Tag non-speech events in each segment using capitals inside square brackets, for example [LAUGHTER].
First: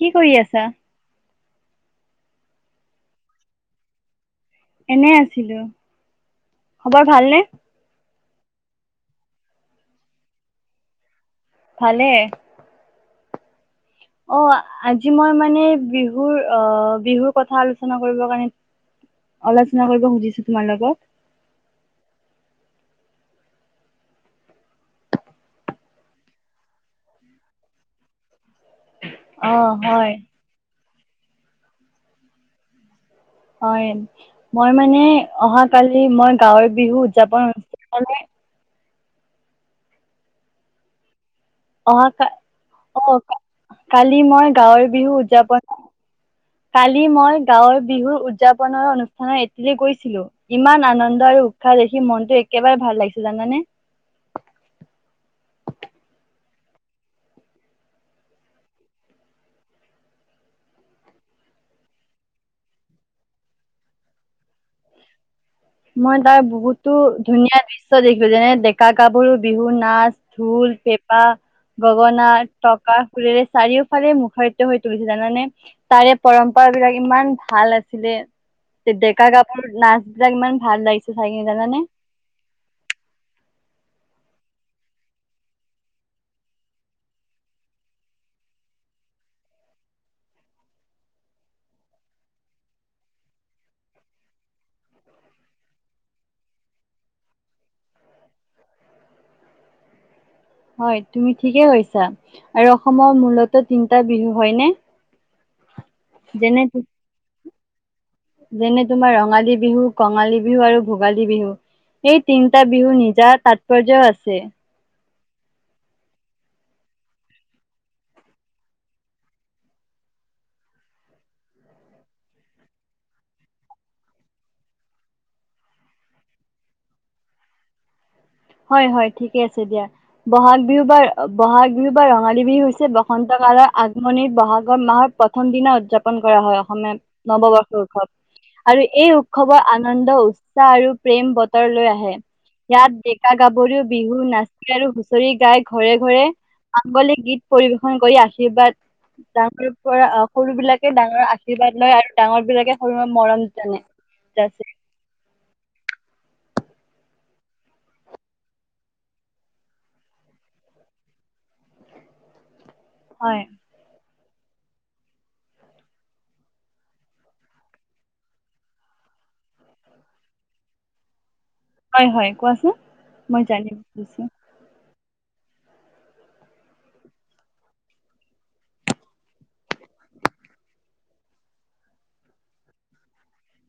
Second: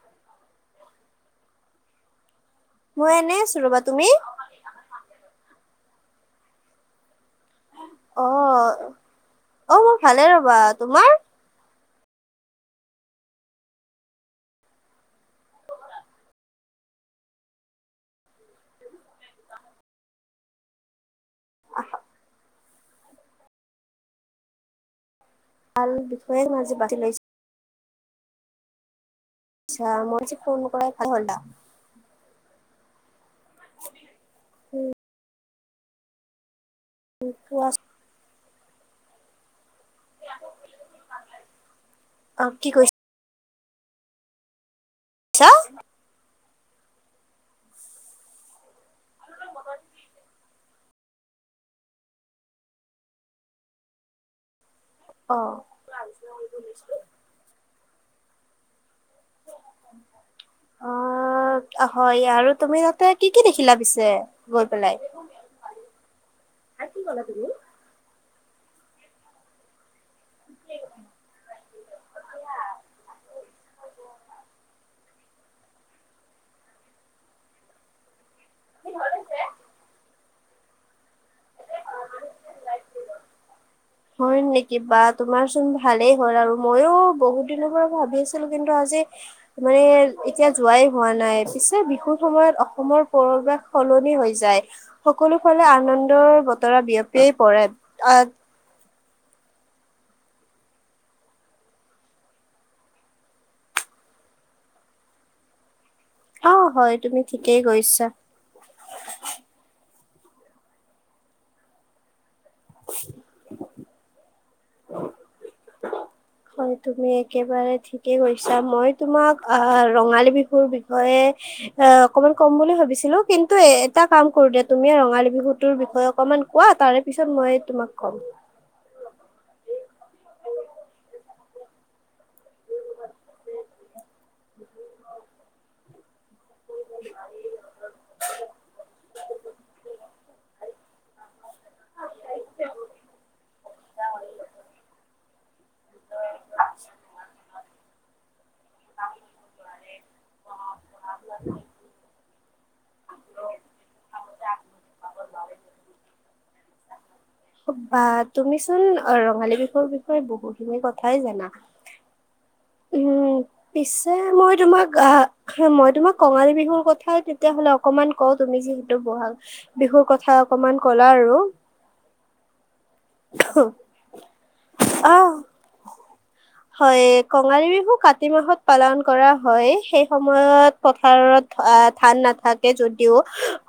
কি কৰি আছা? মই এনেই আছো ৰ'বা, তুমি? এনে আছিলো, খবৰ ভালনে? অ, অ মোক ভালে ৰ'বা, তোমাৰ? ভালে। অ আজি মই মানে বিহুৰ অ বিহুৰ কথা আলোচনা কৰিবৰ কাৰণে আলোচনা কৰিব খুজিছো তোমাৰ লগত। [UNINTELLIGIBLE] ভাল বিষয়ে [UNINTELLIGIBLE] বাছি লৈ অ' আচ্ছা হয়। মই যে ফোন [UNINTELLIGIBLE] হয়, মই মানে অহা কালি মই গাঁওৰ বিহু উদযাপন কোৱা [UNINTELLIGIBLE] অহা কা অ, কি অ কা কালি মই গাঁৱৰ বিহু কৈছা উদযাপন কালি মই গাঁৱৰ বিহুৰ উদযাপনৰ অনু হয় এইটো গৈছিলো, ইমান আনন্দ আৰু উৎসাহ দেখি মনটো একেবাৰে ভাল লাগিছিল জানানে। অ। [INAUDIBLE] অ হয় আৰু তুমি তাতে কি কি দেখিলা পিছে গৈ পেলাই? মই তাৰ বহুতো ধুনীয়া দৃশ্য দেখিলো, যেনে ডেকা গাভৰু বিহু নাচ, ঢোল, পেঁপা, গগনা, টকা ফুৰেৰে চাৰিও ফালে মুখাৰিত হৈ তুলিছিলে জানানে। তাৰে পৰম্পৰা বিলাক ইমান ভাল আছিলে ডেকা-গাভৰু নাচ বিলাক ইমান ভাল লাগিছে চাই কিনে জানানে। [UNINTELLIGIBLE] হয় নেকি বা তোমাৰ চোন ভালেই হ'ল আৰু, মইও বহুত দিনৰ পৰা ভাবি আছিলো কিন্তু আজি মানে এতিয়া যোৱাই হোৱা নাই, পিছে বিহুৰ সময়ত অসমৰ পৰিবাস সলনি হৈ যায়। ফালে আনন্দৰ বতৰত বিয়পিয়ে পৰে আহ হয় তুমি ঠিকে কৈছা। আৰু অসমৰ মূলতো তিনিটা বিহু হয়নে? অ যেনে হয় তুমি ঠিকেই কৈছা। যেনে তোমাৰ ৰঙালী বিহু, কঙালী বিহু আৰু ভোগালী বিহু। সেই তিনিটা বিহু নিজা তাৎপৰ্য্য আছে। হয় তুমি একেবাৰে ঠিক ঠিকে কৈছা। মই তোমাক আহ ৰঙালী বিহুৰ বিষয়ে অ অকনমান কম বুলি ভাবিছিলো কিন্তু এটা কাম কৰো দে তুমি ৰঙালী বিহুতৰ বিষয়ে অকনমান কোৱা। তাৰে পিছত মইয়ে তোমাক ক'ম। হয় হয় ঠিকে আছে দিয়া। বহাগ বিহু বা বহাগ বিহু বা ৰঙালী বিহু হৈছে বসন্ত কালৰ আগমনিত বহাগৰ মাহৰ প্ৰথম দিনা উদযাপন কৰা হয়। নৱবৰ্ষ উৎসৱ। আৰু এই উৎসৱৰ আনন্দ উ উৎসাহ আৰু প্ৰেম বতৰ লৈ আহে। ইয়াত ডেকা গাভৰু বিহু নাচি আৰু হুঁচৰি গাই ঘৰে, ঘৰে মাংগলিক গীত পৰিবেশন কৰি আশীৰ্বাদ ডাঙৰ পৰা সৰু বিলাকে ডাঙৰ আশীৰ্বাদ লয়, আৰু ডাঙৰ বিলাকে সৰুৰ মৰম জানে। [UNINTELLIGIBLE] বা তুমিচোন ৰঙালী বিহুৰ বিষয়ে বহুখিনি কথাই জানা। উম, হয়। পিছে মই তোমাক আ মই তোমাক কঙালী বিহুৰ কথাই তেতিয়াহ'লে অকনমান কঁও, তুমি যিহেতু বহাগ বিহুৰ কথা অকমান ক'লা আৰু। হয়, হয় কোৱাচোন। মই জানি [UNINTELLIGIBLE] অ হয়, কঙালী বিহু কাতি মাহত পালন কৰা হয়। সেই সময়ত পথাৰত আ, ধান নাথাকে যদিও।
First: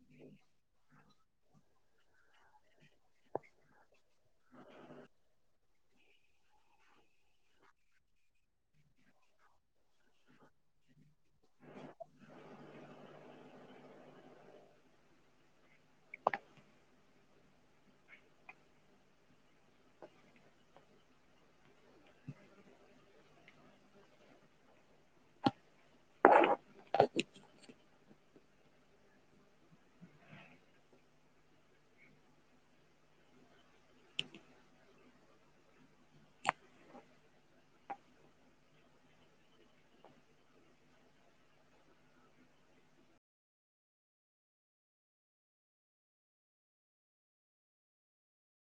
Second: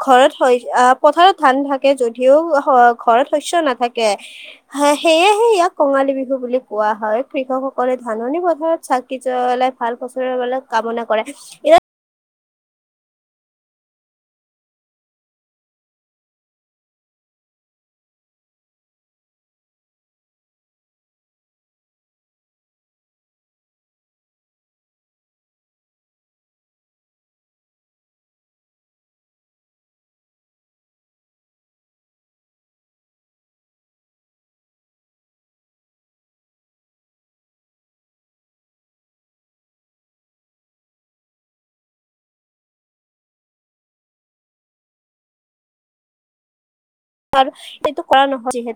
ঘৰত হয় আ, পথাৰত ধান থাক কে যদিও হ, ঘৰত শস্য নাথাকে। হয়, সেয়েহে ইয়াক কঙালী বিহু বুলি কোৱা হয়। কৃষকসক কৰে ধাননি পথাৰত চাকি জ্বলাই ভাল ফচলৰ কাৰণে কামনা কৰে। ইয়া [UNINTELLIGIBLE] আৰু এইটো কৰা নহয় যিহেত